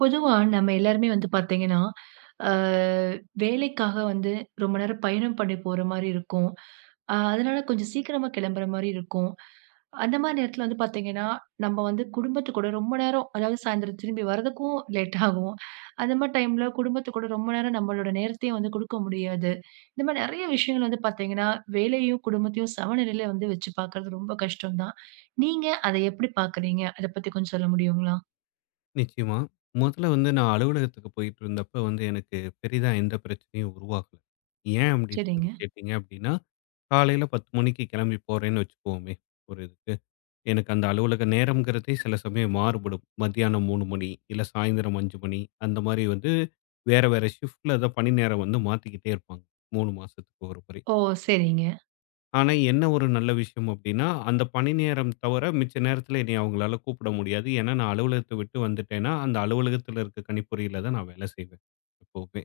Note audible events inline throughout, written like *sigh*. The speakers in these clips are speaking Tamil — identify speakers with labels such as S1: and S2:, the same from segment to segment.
S1: பொதுவா நம்ம எல்லாருமே வந்து பார்த்தீங்கன்னா, அ வேலைக்காக வந்து ரொம்ப நேரம் பயணம் பண்ணி போற மாரி இருக்கும். அதனால கொஞ்சம் சீக்கிரமா கிளம்புற மாரி இருக்கும். அந்த மாரி நேரத்துல வந்து பார்த்தீங்கன்னா, நம்ம வந்து குடும்பத்து கூட ரொம்ப நேரம் அதாவது சாயந்தரம் திரும்பி வரதுக்கும் லேட் ஆகும். அந்த மாரி டைம்ல குடும்பத்து கூட ரொம்ப நேரம் நம்மளோட நேரத்தையும் வந்து குடுக்க முடியாது. இந்த மாரி நெறைய விஷயங்கள் வந்து பார்த்தீங்கன்னா, வேலையும், குடும்பத்தையும் சமநிலையில வந்து வச்சு பார்க்கறது ரொம்ப கஷ்டம் தான். நீங்க அத எப்படி பார்க்குறீங்க? அத பத்தி கொஞ்சம் சொல்ல முடியுங்களா?
S2: நிச்சயமா. முதல்ல வந்து நான் அலுவலகத்துக்கு போயிட்டுருந்தப்ப வந்து எனக்கு பெரிதா எந்த பிரச்சனையும் உருவாகல. ஏன் அப்படின்னு சொல்லி
S1: சரிங்க.
S2: கேட்டீங்க அப்படின்னா, காலையில 10 மணிக்கு கிளம்பி போறேன்னு வச்சுக்குவோமே ஒரு இதுக்கு. எனக்கு அந்த அலுவலக நேரம்ங்கிறதே சில சமயம் மாறுபடும். மத்தியானம் 3 மணி, இல்ல சாயந்திரம் 5 மணி, அந்த மாரி வந்து வேற வேற ஷிஃப்ட்ல தான் பணி நேரம் வந்து மாத்திக்கிட்டே இருப்பாங்க. 3 மாசத்துக்கு ஒரு முறை.
S1: ஓ! சரிங்க.
S2: ஆனா, என்ன ஒரு நல்ல விஷயம் அப்டின்னா, அந்த பணி நேரம் தவிர மிச்ச நேரத்துல என்னைய அவங்களால கூப்பிட முடியாது. ஏன்னா, நான் அலுவலகத்த விட்டு வந்துட்டேன்னா, அந்த அலுவலகத்துல இருக்க கணிப்பொறியில தான் நான் வேலை செய்வேன், எப்பவுமே.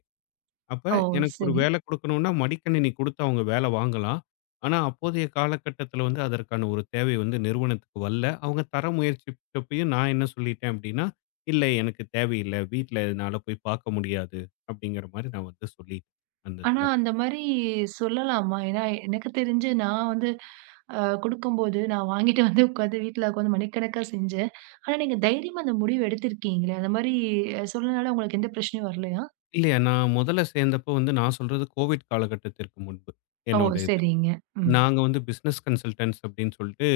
S2: அப்ப
S1: ஓ!
S2: எனக்கு ஒரு
S1: சரி.
S2: வேலை குடுக்கணும்னா, மடிக்கணினி குடுத்து அவங்க வேலை வாங்கலாம். ஆனா, அப்போதைய காலகட்டத்துல வந்து அதற்கான ஒரு தேவை வந்து நிறுவனத்துக்கு வரல. அவங்க தர முயற்சிச்சப்பயும் நான் என்ன சொல்லிட்டேன் அப்டின்னா, "இல்ல எனக்கு தேவையில்ல. வீட்ல என்னால போய் பார்க்க முடியாது" அப்டிங்கிற மாரி நான் வந்து சொல்லிட்டேன், அந்த
S1: ஆனா
S2: இதுல.
S1: அந்த மாரி சொல்லலாமா? ஏன்னா எனக்கு தெரிஞ்சு நான் வந்து குடுக்கும்போது நான் வாங்கிட்டு வந்து உட்காந்து வீட்ல உட்காந்து மணிக்கணக்கா செஞ்சேன். ஆனா நீங்க தைரியமா அந்த முடிவு எடுத்திருக்கீங்களே! அந்த மாரி சொன்னனால உங்களுக்கு எந்த பிரச்சனையும் வரலையா?
S2: இல்லையா, நான் முதல்ல சேர்ந்தப்போ வந்து நான் சொல்றது கோவிட் காலகட்டத்திற்கு முன்பு.
S1: ஓ!
S2: என்னோட இது.
S1: சரிங்க. ம்.
S2: நாங்க வந்து பிசினஸ் கன்சல்டன்ட்ஸ் அப்படின்னு சொல்லிட்டு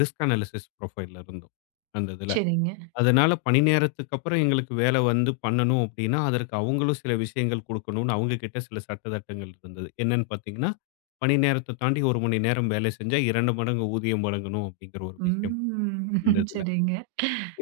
S2: ரிஸ்க் அனாலிசிஸ் புரொஃபைல்ல இருந்தோம். அந்த இதுல.
S1: சரிங்க.
S2: அதனால பணி நேரத்துக்கு அப்புறம் எங்களுக்கு வேலை வந்து பண்ணணும் அப்படின்னா, அதற்கு அவங்களும் சில விஷயங்கள் குடுக்கணும்னு அவங்க கிட்ட சில சட்டதிட்டங்கள் இருந்தது. என்னன்னு பார்த்தீங்கன்னா, பணி நேரத்த தாண்டி 1 மணி நேரம் வேலை செஞ்சா 2 மடங்கு ஊதியம் வழங்கணும் அப்படிங்கிற ஒரு விஷயம்
S1: ம்.
S2: இருந்தது.
S1: *laughs* சரிங்க.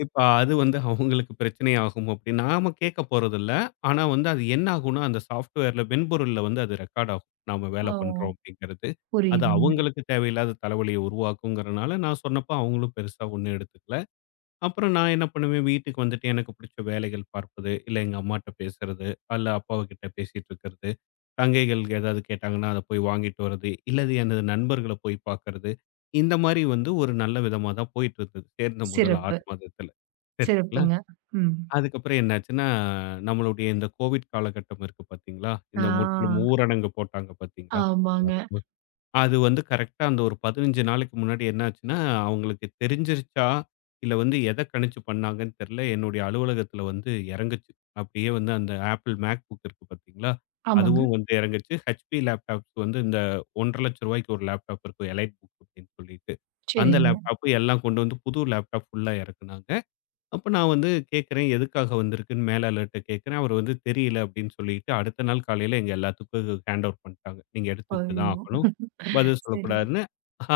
S2: இப்ப அது வந்து அவங்களுக்கு பிரச்சனை ஆகும் அப்படி நாம கேட்க போறதில்ல. ஆனா வந்து அது என்ன ஆகும்னா, அந்த சாஃப்ட்வேர்ல மென்பொருள்ல வந்து அது ரெக்கார்ட் ஆகும். நாம வேலை
S1: ஓ!
S2: பண்றோம் அப்படிங்கிறது. அது
S1: புரியுதுங்க.
S2: அவங்களுக்கு தேவையில்லாத தலைவலிய உருவாக்குங்கிறனால நான் சொன்னப்போ அவங்களும் பெருசா ஒண்ணும் எடுத்துக்கல. அப்புறம் நான் என்ன பண்ணுவேன், வீட்டுக்கு வந்துட்டு எனக்கு புடிச்ச வேலைகள் பார்ப்பது, இல்ல எங்க அம்மாட்ட பேசுறது, அல்ல அப்பாவுகிட்ட பேசிட்டு இருக்கிறது, சங்கைகள் ஏதாவது கேட்டாங்கன்னா, அத போய் வாங்கிட்டு வர்றது, இல்லது எனது நண்பர்கள போய் பார்க்கறது. இந்த மாரி வந்து ஒரு நல்ல விதமா தான் போயிட்டு இருந்தது, சேர்ந்த முதல் 6
S1: சிறப்பு.
S2: மாதத்துல. சரிங்களா?
S1: சிறப்புங்க. ம்.
S2: அதுக்கப்புறம் என்னாச்சுன்னா, நம்மளுடைய இந்த கோவிட் காலகட்டம் இருக்கு பார்த்தீங்களா?
S1: ஆ.
S2: இந்த முற்றிலும் ஊரடங்கு போட்டாங்க பார்த்தீங்களா?
S1: ஆமாங்க.
S2: எல்லாரும். அது வந்து கரெக்ட்டா அந்த ஒரு 15 நாளைக்கு முன்னாடி என்னாச்சுன்னா, அவங்களுக்கு தெரிஞ்சிருச்சா, இல்ல வந்து எத கணிச்சு பண்ணாங்கன்னு தெரியல. என்னுடைய அலுவலகத்தில வந்து இறங்குச்சு. அப்படியே வந்து அந்த Apple MacBook இருக்கு பார்த்தீங்களா?
S1: ஆமாங்க.
S2: அதுவும் வந்து இறங்குச்சு. HP லேப்டாப்ஸ் வந்து இந்த ரூ. 1,50,000க்கு ஒரு லேப்டாப் இருக்கும். எலைட் புக் அப்படின்னு சொல்லிட்டு. அந்த
S1: சரிங்க.
S2: லேப்டாப் எல்லாம் கொண்டு வந்து புது லேப்டாப் ஃபுல்லா இறக்குனாங்க. அப்ப நான் வந்து கேட்கிறேன், எதுக்காக வந்திருக்குன்னு மேலாளர்ட்ட கேட்கிறேன். அவரு வந்து தெரியல அப்படின்னு சொல்லிட்டு, அடுத்த நாள் காலையில எங்க எல்லாத்துக்கும் ஹேண்ட் ஓவர் பண்ணிட்டாங்க. நீங்க எடுத்துக்கிட்டு தான்
S1: ஐயோ!
S2: ஆகணும். பதில்
S1: சரி.
S2: சொல்லக்கூடாதுன்னு.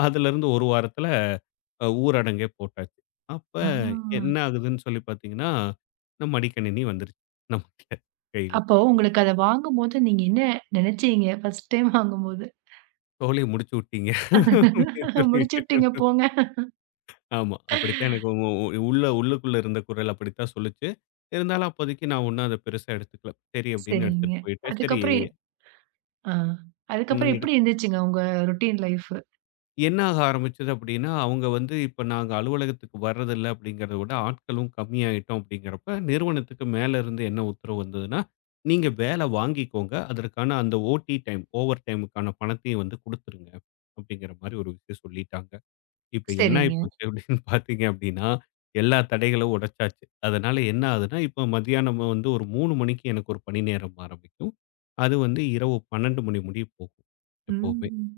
S2: அதுலருந்து 1 வாரத்துல ஊரடங்கே போட்டாச்சு. அப்ப
S1: ஆ.
S2: என்ன ஆகுதுன்னு சொல்லி பார்த்தீங்கன்னா, இந்த மடிக்கணினி வந்துருச்சு. நமக்கு கையில.
S1: அப்போ உங்களுக்கு அத வாங்கும்போது நீங்க என்ன நெனச்சீங்க? ஃபர்ஸ்ட் டைம் வாங்கும்போது.
S2: "தோழி முடிச்சு விட்டீங்க." அப்படின்னு
S1: *laughs* முடிச்சு
S2: சொல்லிட்டு.
S1: விட்டீங்க போங்க.
S2: ஆமா. அப்படித்தான் எனக்கு உ உ உள்ள உள்ளுக்குள்ள இருந்த குரல் அப்படித்தான் சொல்லுச்சு. இருந்தாலும் அப்போதைக்கு நான் ஒண்ணும் அத பெருசா எடுத்துக்கல. சரி அப்படின்னு
S1: சரிங்க.
S2: எடுத்துட்டு போயிட்டேன். சரி.
S1: அதுக்கப்புறம் எ ஆ.
S2: ம்
S1: அதுக்கப்புறம்
S2: எடு
S1: எப்படி இருந்துச்சுங்க உங்க ரொட்டீன் லைஃப்?
S2: என்ன ஆக ஆரம்பிச்சது அப்படின்னா, அவங்க வந்து இப்ப நாங்க அலுவலகத்துக்கு வர்றதில்ல அப்படிங்கிறத விட ஆட்களும் கம்மியாயிட்டோம் அப்படிங்கிறப்ப, நிறுவனத்துக்கு மேல இருந்து என்ன உத்தரவு வந்ததுன்னா, நீங்க வேலை வாங்கிக்கோங்க. அதற்கான அந்த ஓடி டைம், ஓவர் டைமுக்கான பணத்தையும் வந்து குடுத்துருங்க அப்படிங்கிற மாரி ஒரு விஷயம் சொல்லிட்டாங்க. இப்ப என்ன
S1: சரிங்க.
S2: ஆயிப்போச்சு அப்படின்னு *laughs* பார்த்தீங்க அப்படின்னா, எல்லா தடைகளும் உடைச்சாச்சு. அதனால என்ன ஆகுதுன்னா, இப்ப மதியானம் வந்து ஒரு 3 மணிக்கு எனக்கு ஒரு பணி நேரம் ஆரம்பிக்கும். அது வந்து இரவு 12 மணி முடிய போகும் எப்பவுமே.
S1: ம்.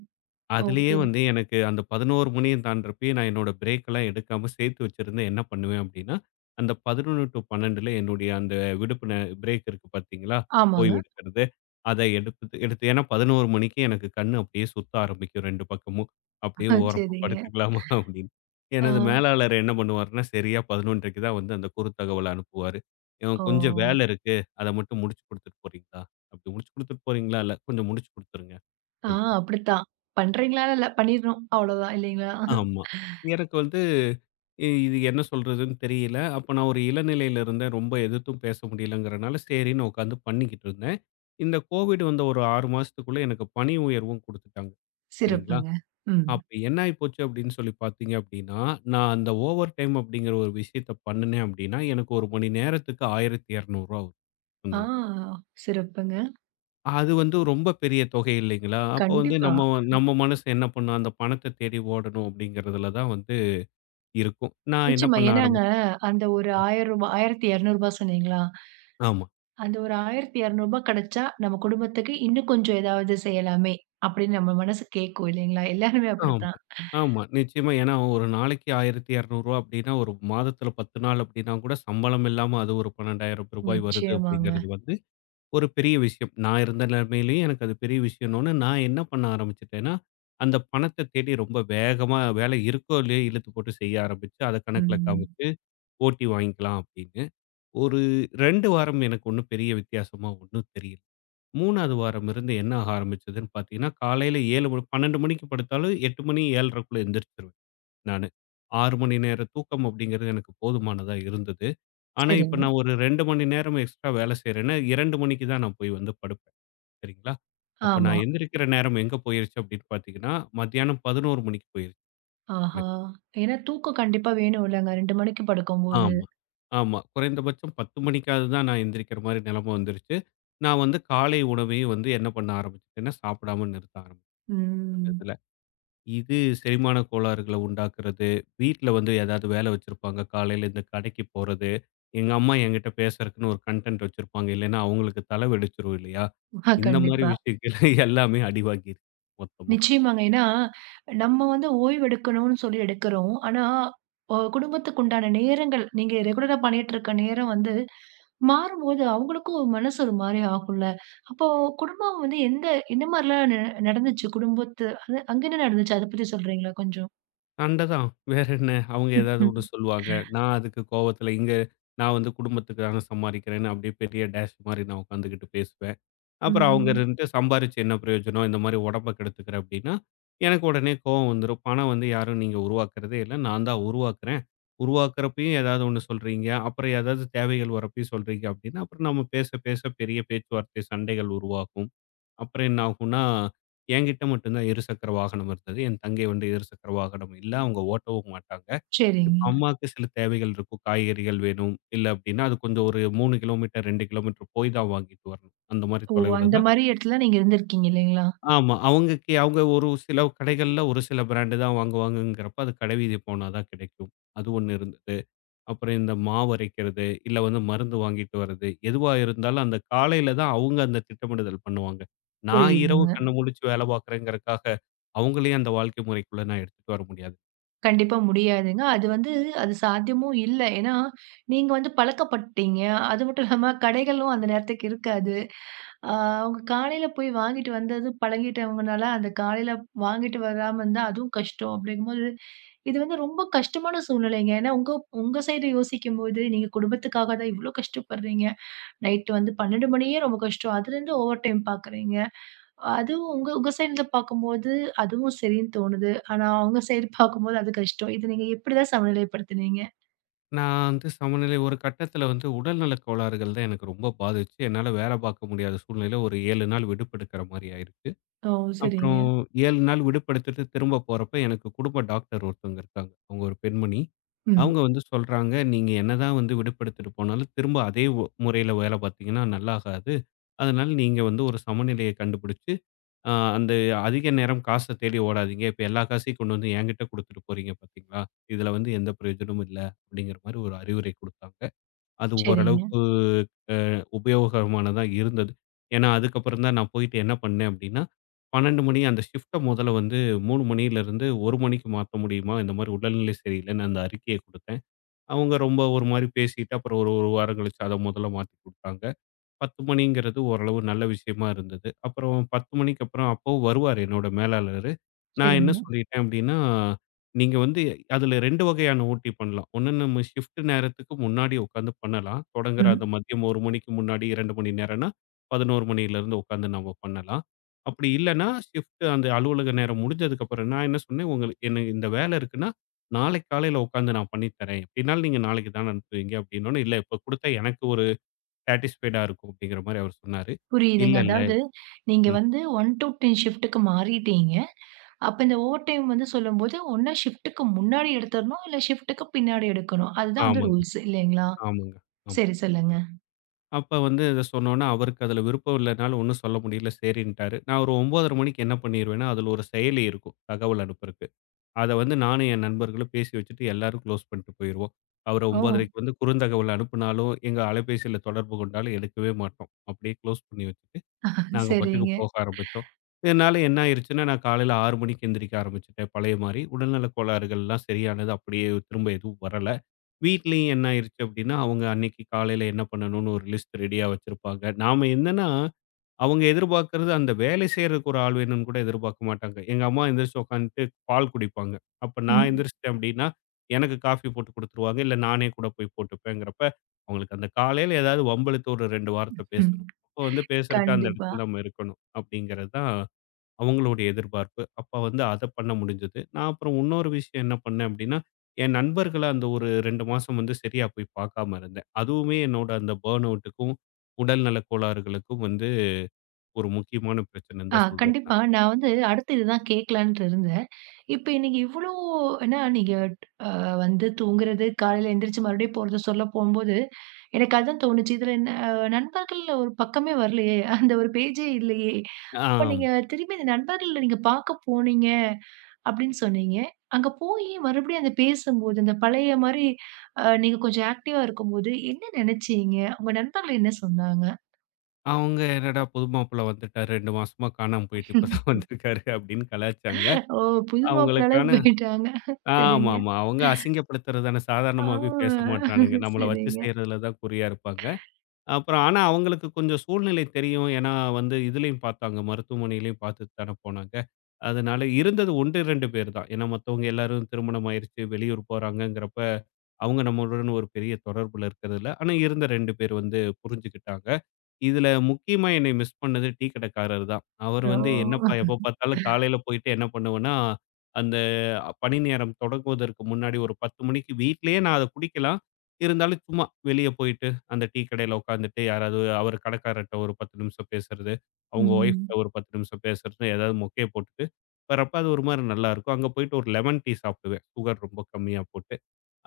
S2: அதுலயே
S1: ஓகே.
S2: வந்து எனக்கு அந்த 11 மணியும் தாண்டுறப்பயே நான் என்னோட பிரேக்கெல்லாம் எடுக்காம சேர்த்து வச்சிருந்தேன். என்ன பண்ணுவேன் அப்படின்னா, அந்த 11-12ல என்னுடைய அந்த விடுப்பு நே பிரேக் இருக்கு பார்த்தீங்களா?
S1: ஆமாங்க.
S2: ஓய்வு எடுக்கிறது. அத எடுத்து எடுத்து ஏன்னா 11 மணிக்கு எனக்கு கண்ணு அப்படியே சுத்த ஆரம்பிக்கும் 2 பக்கமும். அப்படியே ஓரமா
S1: சரிங்க.
S2: படுத்துக்கலாமா *laughs* அப்படின்னு.
S1: ஆ.
S2: எனது மேலாளர் என்ன பண்ணுவாருன்னா, சரியா 11:30க்கு தான் வந்து அந்த குறுந்தகவல அனுப்புவாரு. "இவன்
S1: ஓ!
S2: கொஞ்சம் வேலை இருக்கு. அத மட்டும் முடிச்சு குடுத்துட்டு போறீங்களா?" அப்படி "முடிச்சு குடுத்துட்டு போறீங்களா? இல்ல கொஞ்சம் முடிச்சு குடுத்துருங்க"
S1: ஆ
S2: அப்படின்னு.
S1: அப்படித்தான். பண்றீங்களான்னு இல்ல. பண்ணிறணும். அவ்வளோதான் இல்லைங்களா?
S2: ஆமா. எனக்கு வந்து இது என்ன சொல்றதுன்னு தெரியல. அப்ப நான் ஒரு இளநிலையில இருந்தேன். ரொம்ப எதிர்த்தும் பேச முடியலங்கிறனால, சரின்னு உட்காந்து பண்ணிக்கிட்டு இருந்தேன். இந்த கோவிட் வந்த ஒரு 6 மாசத்துக்குள்ள எனக்கு பணி உயர்வும் குடுத்துட்டாங்க. சரிங்களா?
S1: சிறப்புங்க. ம்.
S2: அப்ப என்ன ஆயி போச்சு அப்படின்னு சொல்லி பார்த்தீங்க அப்படின்னா, நான் அந்த ஓவர் டைம் அப்படிங்கிற ஒரு விஷயத்த பண்ணுனேன் அப்படின்னா, எனக்கு 1 மணி நேரத்துக்கு ரூ. 1,200 வரும்
S1: ஆ
S2: வந்தது.
S1: சிறப்புங்க.
S2: அது வந்து ரொம்ப பெரிய தொகை இல்லைங்களா? அப்போ வந்து
S1: கண்டிப்பா.
S2: நம்ம நம்ம மனசு என்ன பண்ணும்? அந்த பணத்த தேடி ஓடணும் அப்படிங்கிறதுல தான் வந்து இருக்கும். நான் என்ன
S1: நிச்சயமா.
S2: பண்ண
S1: ஏன்னாங்க
S2: ஆரம்பிச்சேன்.
S1: அந்த ஒரு ரூ. 1000 ரூ. 1200 சொன்னீங்களா?
S2: ஆமா,
S1: அந்த ஒரு ரூ. 1200 கிடைச்சா, நம்ம குடும்பத்துக்கு இன்னும் கொஞ்சம் ஏதாவது செய்யலாமே! அப்படின்னு நம்ம மனசு கேட்கும் இல்லைங்களா? எல்லாருமே
S2: ஆமா,
S1: அப்படித்தான்.
S2: ஆமா. நிச்சயமா. ஏன்னா ஒரு நாளைக்கு ரூ. 1,200 அப்படின்னா, ஒரு மாதத்துல 10 நாள் அப்படின்னா கூட சம்பளம் இல்லாம அது ஒரு ரூ. 12,000 வருது
S1: நிச்சயமாங்க.
S2: அப்படிங்கிறது வந்து ஒரு பெரிய விஷயம். நான் இருந்த நிலைமையிலேயே எனக்கு அது பெரிய விஷயம்னோனே நான் என்ன பண்ண ஆரம்பிச்சுட்டேன்னா, அந்த பணத்த தேடி ரொம்ப வேகமா வேலை இருக்கோ இல்லையோ இழுத்து போட்டு செய்ய ஆரம்பிச்சு, அத கணக்குல
S1: ம்.
S2: காமிச்சு ஓட்டி வாங்கிக்கலாம் அப்படின்னு. ஒரு 2 வாரம் எனக்கு ஒண்ணும் பெரிய வித்தியாசமா ஒண்ணும் தெரியல. 3வது வாரம் இருந்து என்ன ஆக ஆரம்பிச்சதுன்னு பார்த்தீங்கன்னா, காலையில 7 மணி 12 மணிக்கு படுத்தாலும் 8 மணி 7:30க்குள்ள எந்திரிச்சுருவேன் நானு. 6 மணி நேர தூக்கம் அப்படிங்கிறது எனக்கு போதுமானதா இருந்தது. ஆனா, இப்ப
S1: சரிங்க.
S2: நான் ஒரு 2 மணி நேரம் எக்ஸ்ட்ரா வேலை செய்றேன்னா, 2 மணிக்கு தான் நான் போய் வந்து படுப்பேன். சரிங்களா? அப்ப
S1: ஆமா.
S2: நான் எந்திரிக்கிற நேரம் எங்க போயிருச்சு அப்படின்னு பார்த்தீங்கன்னா, மத்தியானம் 11 மணிக்கு போயிருச்சு
S1: ஆஹா!
S2: எனக்கு.
S1: ஏன்னா தூக்கம் கண்டிப்பா வேணும் இல்லங்க. 2 மணிக்கு படுக்கும்போது.
S2: ஆமா, ஆமா. குறைந்தபட்சம் 10 மணிக்காவது தான் நான் எந்திரிக்கிற மாரி நிலைமை வந்துருச்சு. நான் வந்து காலை உணவையும் வந்து என்ன பண்ண ஆரம்பிச்சுட்டேன்னா, சாப்பிடாம நிறுத்த
S1: ம்.
S2: ஆரம்பிச்சுட்டேன். இது செரிமான கோளாறுகள உண்டாக்குறது. வீட்ல வந்து ஏதாவது வேல வச்சிருப்பாங்க. காலையில இந்த கடைக்கு போறது. எங்க அம்மா என்கிட்ட பேசுறதுக்குன்னு ஒரு கன்டென்ட் வச்சிருப்பாங்க. இல்லைன்னா அவங்களுக்கு தலை வெடிச்சிரும் இல்லையா?
S1: ஆ
S2: இந்த மாரி
S1: கண்டிப்பா.
S2: விஷயங்கள் *laughs* எல்லாமே அடி வாங்கிருச்சு மொத்தமா.
S1: நிச்சயமாங்க. ஏன்னா, நம்ம வந்து ஓய்வு எடுக்கணும்னு சொல்லி எடுக்கிறோம். ஆனா, ஒ குடும்பத்துக்கு உண்டான நேரங்கள், நீங்க ரெகுலரா பண்ணிட்டு இருக்க நேரம் வந்து மாறும்போது அவங்களுக்கும் ஒரு மனசு ஒரு மாரி ஆகும்ல. அப்போ குடும்பம் வந்து எந்த எந்த மாரிலாம் நடந்துச்சு? குடும்பத்து அது அங்க என்ன நடந்துச்சு? அத பத்தி சொல்றீங்களா கொஞ்சம்?
S2: சண்ட தான் வேற என்ன? அவங்க ஏதாவது
S1: ம்ஹும்.
S2: ஒண்ணு சொல்லுவாங்க. நான் அதுக்கு கோவத்துல இங்க நான் வந்து குடும்பத்துக்காக சம்பாரிக்கிறேன்னு அப்படியே பெரிய டேஷ் மாரி நான் உட்காந்துகிட்டு பேசுவேன். அப்புறம் அவங்க
S1: ம்.
S2: இருந்துட்டு சம்பாரிச்சு என்ன பிரயோஜனம்? இந்த மாரி உடம்ப கெடுத்துக்கிற அப்டின்னா, எனக்கு உடனே கோவம் வந்துரும். பணம் வந்து யாரும் நீங்க உருவாக்குறதே இல்ல. நான் தான் உருவாக்குறேன். உருவாக்குறப்பயும் ஏதாவது ஒண்ணு சொல்றீங்க. அப்புறம் ஏதாவது தேவைகள் வரப்பயும் சொல்றீங்க அப்டின்னா, அப்புறம் நம்ம பேச, பேச பெரிய பேச்சுவார்த்தை சண்டைகள் உருவாகும். அப்புறம் என்ன ஆகும்னா, என்கிட்ட மட்டும் தான் இருசக்கர வாகனம் இருந்தது. என் தங்கை வந்து இருசக்கர வாகனம் இல்ல. அவங்க ஓட்டவும் மாட்டாங்க. இப்ப
S1: சரிங்க.
S2: அம்மாவுக்கு சில தேவைகள் இருக்கும். காய்கறிகள் வேணும். இல்ல அப்டின்னா, அது கொஞ்சம் ஒரு 3 கிலோமீட்டர், 2 கிலோமீட்டர் போய் தான் வாங்கிட்டு வரணும். அந்த மாரி
S1: ஓ!
S2: தொலைவுல
S1: அந்த
S2: தான்.
S1: மாரி இடத்துல நீங்க இருந்திருக்கீங்க இல்லைங்களா?
S2: ஆமா. அவங்கக்கு அவங்க ஒரு சில கடைகள்ல ஒரு சில பிராண்டு தான் வாங்குவாங்கங்கிறப்ப, அது கடைவீதி போனா தான் கிடைக்கும். அது ஒண்ணு இருந்தது. அப்புறம் இந்த மாவு அரைக்கிறது, இல்ல வந்து மருந்து வாங்கிட்டு வர்றது, எதுவா இருந்தாலும் அந்த காலையில தான் அவங்க அந்த திட்டமிடுதல் பண்ணுவாங்க. நான் இரவு
S1: புரியுதுங்க.
S2: கண்ண முழிச்சு வேலை பார்க்குறேங்கிறக்காக, அவங்களையும் அந்த வாழ்க்கை முறைக்குள்ள நான் எடுத்துட்டு வர முடியாது.
S1: கண்டிப்பா முடியாதுங்க. அது வந்து அது சாத்தியமும் இல்ல. ஏன்னா, நீங்க வந்து பழக்கப்பட்டீங்க. அது மட்டும் இல்லாம கடைகளும் அந்த நேரத்துக்கு இருக்காது. ஆ அவங்க காலையில போய் வாங்கிட்டு வந்தது பழகிட்டவங்கனால, அந்த காலையில வாங்கிட்டு வராம இருந்தா அதுவும் கஷ்டம். அப்படிங்கும்போது இது வந்து ரொம்ப கஷ்டமான சூழ்நிலைங்க. ஏன்னா உங்க உங்க சைடு யோசிக்கும்போது, நீங்க குடும்பத்துக்காக தான் இவ்ளோ கஷ்டப்படுறீங்க. நைட் வந்து 12 மணியே ரொம்ப கஷ்டம். அதுலேருந்து ஓவர் டைம் பார்க்குறீங்க. அதுவும் உங்க உங்க சைடுல பார்க்கும்போது, அதுவும் சரின்னு தோணுது. ஆனா அவங்க சைடு பார்க்கும்போது அது கஷ்டம். இது நீங்க எப்படிதான் சமநிலைப்படுத்துனீங்க?
S2: நான் வந்து சமநிலை ஒரு கட்டத்தில வந்து உடல்நலக் கோளாறுகள் தான் எனக்கு ரொம்ப பாதிச்சு, என்னால வேலை பார்க்க முடியாத சூழ்நிலையில ஒரு 7 நாள் விடுப்பு எடுக்கிற மாரி ஆயிருச்சு.
S1: ஓ! சரிங்க.
S2: அப்புறம் 7 நாள் விடுப்பெடுத்துட்டு திரும்ப போறப்ப, எனக்கு குடும்ப டாக்டர் ஒருத்தவங்க இருக்காங்க. அவங்க ஒரு பெண்மணி.
S1: ம்.
S2: அவங்க வந்து சொல்றாங்க, "நீங்க என்னதான் வந்து விடுப்பெடுத்துட்டு போனாலும், திரும்ப அதே முறையில வேலை பார்த்தீங்கன்னா நல்லாகாது. அதனால நீங்க வந்து ஒரு சமநிலையை கண்டுபிடிச்சு, அ அந்த அதிக நேரம் காச தேடி ஓடாதீங்க. இப்ப எல்லா காசையும் கொண்டு வந்து என்கிட்ட குடுத்துட்டு போறீங்க பார்த்தீங்களா? இதுல வந்து எந்த பிரயோஜனமும் இல்ல." அப்படிங்கிற மாரி ஒரு அறிவுரை குடுத்தாங்க. அது
S1: சரிங்க,
S2: ஓரளவுக்கு உபயோகமானதா இருந்தது. ஏன்னா, அதுக்கப்புறம் தான் நான் போயிட்டு என்ன பண்ணேன் அப்படின்னா, 12 மணி அந்த ஷிஃப்ட்ட முதல்ல வந்து 3 மணியிலிருந்து 1 மணிக்கு மாத்த முடியுமா? இந்த மாரி உடல்நிலை சரியில்லைன்னு அந்த அறிக்கைய குடுத்தேன். அவங்க ரொம்ப ஒரு மாரி பேசிட்டு, அப்புறம் ஒரு ஒரு வாரம் கழிச்சு அத முதல்ல மாத்தி குடுத்தாங்க. 10 மணிங்கிறது ஓரளவு நல்ல விஷயமா இருந்தது. அப்புறம் 10 மணிக்கு அப்புறம் அப்பவும் வருவாரு என்னோட மேலாளரு. நான் என்ன
S1: சரிங்க.
S2: சொல்லிட்டேன் அப்படின்னா, நீங்க வந்து அதில 2 வகையான ஓடி பண்ணலாம். ஒண்ணு நம்ம ஷிஃப்ட் நேரத்துக்கு முன்னாடி உட்காந்து பண்ணலாம். தொடங்குற
S1: ம்.
S2: அந்த மதியம் 1 மணிக்கு முன்னாடி 2 மணி நேரம்னா, 11 மணியிலிருந்து உட்காந்து நம்ம பண்ணலாம். அப்படி இல்லன்னா, ஷிஃப்ட் அந்த அலுவலக நேரம் முடிஞ்சதுக்கு அப்புறம் நான் என்ன சொன்னேன், உங்களுக்கு எனக்கு இந்த வேலை இருக்குன்னா, நாளைக்கு காலையில உட்காந்து நான் பண்ணி தரேன். எப்படினாலும் நீங்க நாளைக்கு தான அனுப்புவீங்க அப்படின்னோனே, இல்ல இப்ப குடுத்தா எனக்கு ஒரு சாட்டிஸ்ஃபைடா இருக்கும் அப்படிங்கிற மாரி அவர் சொன்னாரு.
S1: புரியுதுங்க.
S2: இல்ல, இல்ல.
S1: அதாவது நீங்க
S2: ம்.
S1: வந்து 1 டூ 10 ஷிஃப்ட்டுக்கு மாறிட்டீங்க. அப்ப இந்த ஓவர் டைம் வந்து சொல்லும்போது, ஒண்ணு ஷிஃப்ட்டுக்கு முன்னாடி எடுத்துரணும், இல்ல ஷிஃப்ட்டுக்கு பின்னாடி எடுக்கணும். அதுதான் வந்து
S2: ஆமாங்க,
S1: ரூல்ஸ் இல்லைங்களா?
S2: ஆமாங்க, ஆமா.
S1: சரி சொல்லுங்க.
S2: அப்ப வந்து இத சொன்னோனே, அவருக்கு அதுல விருப்பம் இல்லனால ஒண்ணும் சொல்ல முடியல. சரின்ட்டாரு. நான் ஒரு 9:30 மணிக்கு என்ன பண்ணிருவேன்னா, அதுல ஒரு செயலி இருக்கும். தகவல் அனுப்புறக்கு. அத வந்து நானும் என் நண்பர்களும் பேசி வச்சுட்டு எல்லாரும் க்ளோஸ் பண்ட்டு போயிருவோம். அவரு
S1: ஓ!
S2: 9:30க்கு வந்து குறுந்தகவல் அனுப்புனாலும், எங்க அலைபேசியில தொடர்பு கொண்டாலும் எடுக்கவே மாட்டோம். அப்படியே க்ளோஸ் பண்ணி வச்சுட்டு நாங்க பாட்டுக்கு
S1: சரிங்க.
S2: போக ஆரம்பிச்சோம். இதனால என்ன ஆயிருச்சுன்னா, நான் காலையில 6 மணிக்கு எந்திரிக்க ஆரம்பிச்சுட்டேன் பழைய மாரி. உடல்நலக் கோளாறுகள்லாம் சரியானது. அப்படியே திரும்ப எதுவும் வரல. வீட்லயும் என்ன ஆயிருச்சு அப்படின்னா, அவங்க அன்னைக்கு காலையில என்ன பண்ணணும்னு ஒரு லிஸ்ட் ரெடியா வச்சிருப்பாங்க. நாம என்னன்னா அவங்க எதிர்பார்க்கிறது அந்த வேலை செய்யறதுக்கு ஒரு ஆள் வேணும்னு கூட எதிர்பார்க்க மாட்டாங்க. எங்க அம்மா எந்திரிச்சு உட்காந்துட்டு பால் குடிப்பாங்க. அப்ப நான்
S1: ம்,
S2: எந்திரிச்சுட்டேன் அப்படின்னா, எனக்கு காஃபி போட்டு குடுத்துருவாங்க. இல்ல நானே கூட போய் போட்டுப்பேங்கிறப்ப, அவங்களுக்கு அந்த காலையில ஏதாவது வம்பிழுத்து ஒரு 2 வார்த்தை
S1: ம்.
S2: பேசணும். அப்ப வந்து பேசுறக்கு அந்த
S1: கண்டிப்பா.
S2: இடத்துல நம்ம இருக்கணும். அப்படிங்கிறது தான் அவங்களுடைய எதிர்பார்ப்பு. அப்ப வந்து அத பண்ண முடிஞ்சது. நான் அப்புறம் இன்னொரு விஷயம் என்ன பண்ணேன் அப்படின்னா, என் நண்பர்கள அந்த ஒரு 2 மாசம் வந்து சரியா போய் பார்க்காம இருந்தேன். அதுவுமே என்னோட அந்த பர்ன் அவுட்டுக்கும், உடல்நலக் கோளாறுகளுக்கும் வந்து ஒரு முக்கியமான பிரச்சனைன்னு
S1: ஆ
S2: தான் சொல்வேன்
S1: கண்டிப்பா.
S2: நான்.
S1: நான் வந்து அடுத்து இதுதான் கேட்கலான்ட்டு இருந்தேன். இப்ப இன்னைக்கு இவ்ளோ ஏன்னா நீங்க வந்து தூங்குறது, காலையில எந்திரிச்சு மறுபடியும் போறது சொல்ல போம்போது, எனக்கு அதான் தோணுச்சு. இதுல நண்பர்கள் ஒரு பக்கமே வரலையே! அந்த ஒரு பேஜே இல்லையே! அப்ப
S2: ஆமா.
S1: நீங்க திரும்பி இந்த நண்பர்கள்ல நீங்க பார்க்க போனீங்க அப்படின்னு சொன்னீங்க. அங்க போயி மறுபடியும் அந்த பேசும்போது, அந்த பழைய மாரி நீங்க கொஞ்சம் ஆக்டிவா இருக்கும்போது, என்ன நெனச்சீங்க? உங்க நண்பர்கள் என்ன சொன்னாங்க?
S2: அவங்க என்னடா புது மாப்பிள்ளை வந்துட்டாரு 2 மாசமா காணாம போயிட்டு இப்பதான்
S1: *laughs*
S2: வந்திருக்காரு அப்படின்னு கலாய்ச்சாங்க.
S1: ஓ! புது மாப்பிள்ளை
S2: அவங்களுக்கான.
S1: அளவுக்கு போயிட்டாங்க. சரிங்க.
S2: ஆமாமா. அவங்க அசிங்கப்படுத்துறது தானே சாதாரணமாவே பேச
S1: ஆ
S2: மாட்டானுங்க. நம்மள வச்சு
S1: சரிங்க.
S2: செய்றதுல தான் குறியா இருப்பாங்க. அப்புறம் ஆனா, அவங்களுக்கு கொஞ்சம் சூழ்நிலை தெரியும். ஏன்னா, வந்து இதுலயும் பார்த்தாங்க. மருத்துவமனையிலயும் பார்த்துட்டு தானே போனாங்க. அதனால இருந்தது 1, 2 பேர் தான். ஏன்னா, மத்தவங்க எல்லாரும் திருமணம் ஆயிருச்சு, வெளியூர் போறாங்கங்கிறப்ப, அவங்க நம்மளுடன் ஒரு பெரிய தொடர்புல இருக்கிறது இல்ல. ஆனா, இருந்த 2 பேர் வந்து புரிஞ்சுக்கிட்டாங்க. இதுல முக்கியமா என்னை மிஸ் பண்ணது டீ கடைக்காரர் தான். அவர்
S1: ஓ!
S2: வந்து என்னப்பா எப்ப பார்த்தாலும் காலையில போயிட்டு என்ன பண்ணுவேன்னா, அந்த பணி நேரம் தொடங்குவதற்கு முன்னாடி ஒரு 10 மணிக்கு வீட்லயே நான் அத குடிக்கலாம். இருந்தாலும் சும்மா வெளிய போயிட்டு அந்த டீ கடையில உட்காந்துட்டு யாராவது அவர் கடைக்காரர்ட்ட ஒரு 10 நிமிஷம் பேசுறது. அவங்க ஒய்ஃப்ட்ட
S1: ம்.
S2: ஒரு 10 நிமிஷம் பேசுறதுன்னு ஏதாவது மொக்கைய போட்டுட்டு வரப்ப அது ஒரு மாரி நல்லாருக்கும். அங்க போயிட்டு ஒரு லெமன் டீ சாப்பிடுவேன். சுகர் ரொம்ப கம்மியா போட்டு.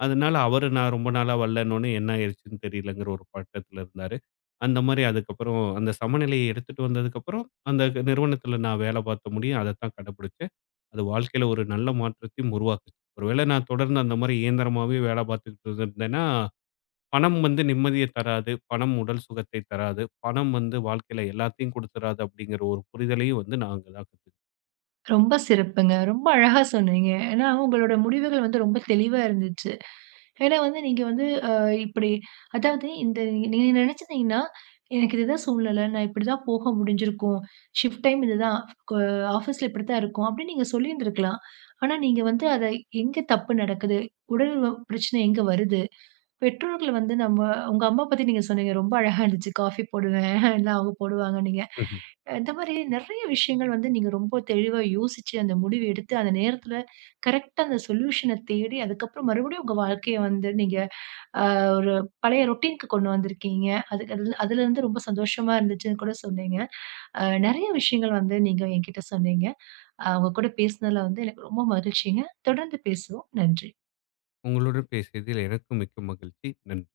S2: அதனால அவரு நான் ரொம்ப நாளா வரலன்னோனே என்ன ஆயிருச்சுன்னு தெரியலங்கிற ஒரு பட்டத்துல இருந்தாரு. அந்த மாரி அதுக்கப்புறம் அந்த சமநிலையை எடுத்துட்டு வந்ததுக்கப்புறம், அந்த நிறுவனத்துல நான் வேலை பார்த்த முடியும். அதத்தான் கடைபிடிச்சேன். அது வாழ்க்கையில ஒரு நல்ல மாற்றத்தையும் உருவாக்குச்சு. ஒருவேளை நான் தொடர்ந்து அந்த மாரி இயந்திரமாவே வேலை பார்த்துக்கிட்டு இருந்திருந்தேன்னா பணம் வந்து நிம்மதிய தராது. பணம் உடல் சுகத்தை தராது. பணம் வந்து வாழ்க்கையில எல்லாத்தையும் குடுத்துறாது அப்படிங்கிற ஒரு புரிதலையும் வந்து நான் அங்க தான் கத்துக்கிட்டேன்.
S1: ரொம்ப சிறப்புங்க. ரொம்ப அழகா சொன்னீங்க. ஏன்னா, உங்களோட முடிவுகள் வந்து ரொம்ப தெளிவா இருந்துச்சு. ஏன்னா வந்து நீங்க வந்து இப்படி அதாவது இந்த நீங்க நினைச்சிருந்தீங்கன்னா, எனக்கு இதுதான் சூழ்நிலை. நான் இப்படிதான் போக முடிஞ்சிருக்கும். ஷிஃப்ட் டைம் இதுதான். க ஆஃபீஸ்ல இப்படித்தான் இருக்கும். அப்படின்னு நீங்க சொல்லியிருந்திருக்கலாம். ஆனா நீங்க வந்து அத எங்க தப்பு நடக்குது? உடல் பிரச்சனை எங்க வருது? பெற்றோர்கள் வந்து நம்ம உங்க அம்மா பத்தி நீங்க சொன்னீங்க. ரொம்ப அழகா இருந்துச்சு. காஃபி போடுவேன். *laughs* இல்ல அவங்க போடுவாங்கன்னீங்க.
S2: ம்ஹ்ம்.
S1: இந்த மாரி நெறைய விஷயங்கள் வந்து நீங்க ரொம்ப தெளிவா யோசிச்சு, அந்த முடிவு எடுத்து, அந்த நேரத்துல கரெக்ட்டா அந்த சொல்யூஷன தேடி, அதுக்கப்புறம் மறுபடியும் உங்க வாழ்க்கைய வந்து நீங்க அ ஒரு பழைய ரொட்டீன்க்கு கொண்டு வந்திருக்கீங்க. அதுக்கு அதுல அதுலருந்து ரொம்ப சந்தோஷமா இருந்துச்சுன்னு கூட சொன்னீங்க. அ நெறைய விஷயங்கள் வந்து நீங்க என்கிட்ட சொன்னீங்க. உங்க கூட பேசினதுல வந்து எனக்கு ரொம்ப மகிழ்ச்சிங்க. தொடர்ந்து பேசுவோம். நன்றி.
S2: உங்களுடன் பேசியதில் எனக்கும் மிக்க மகிழ்ச்சி. நன்றி.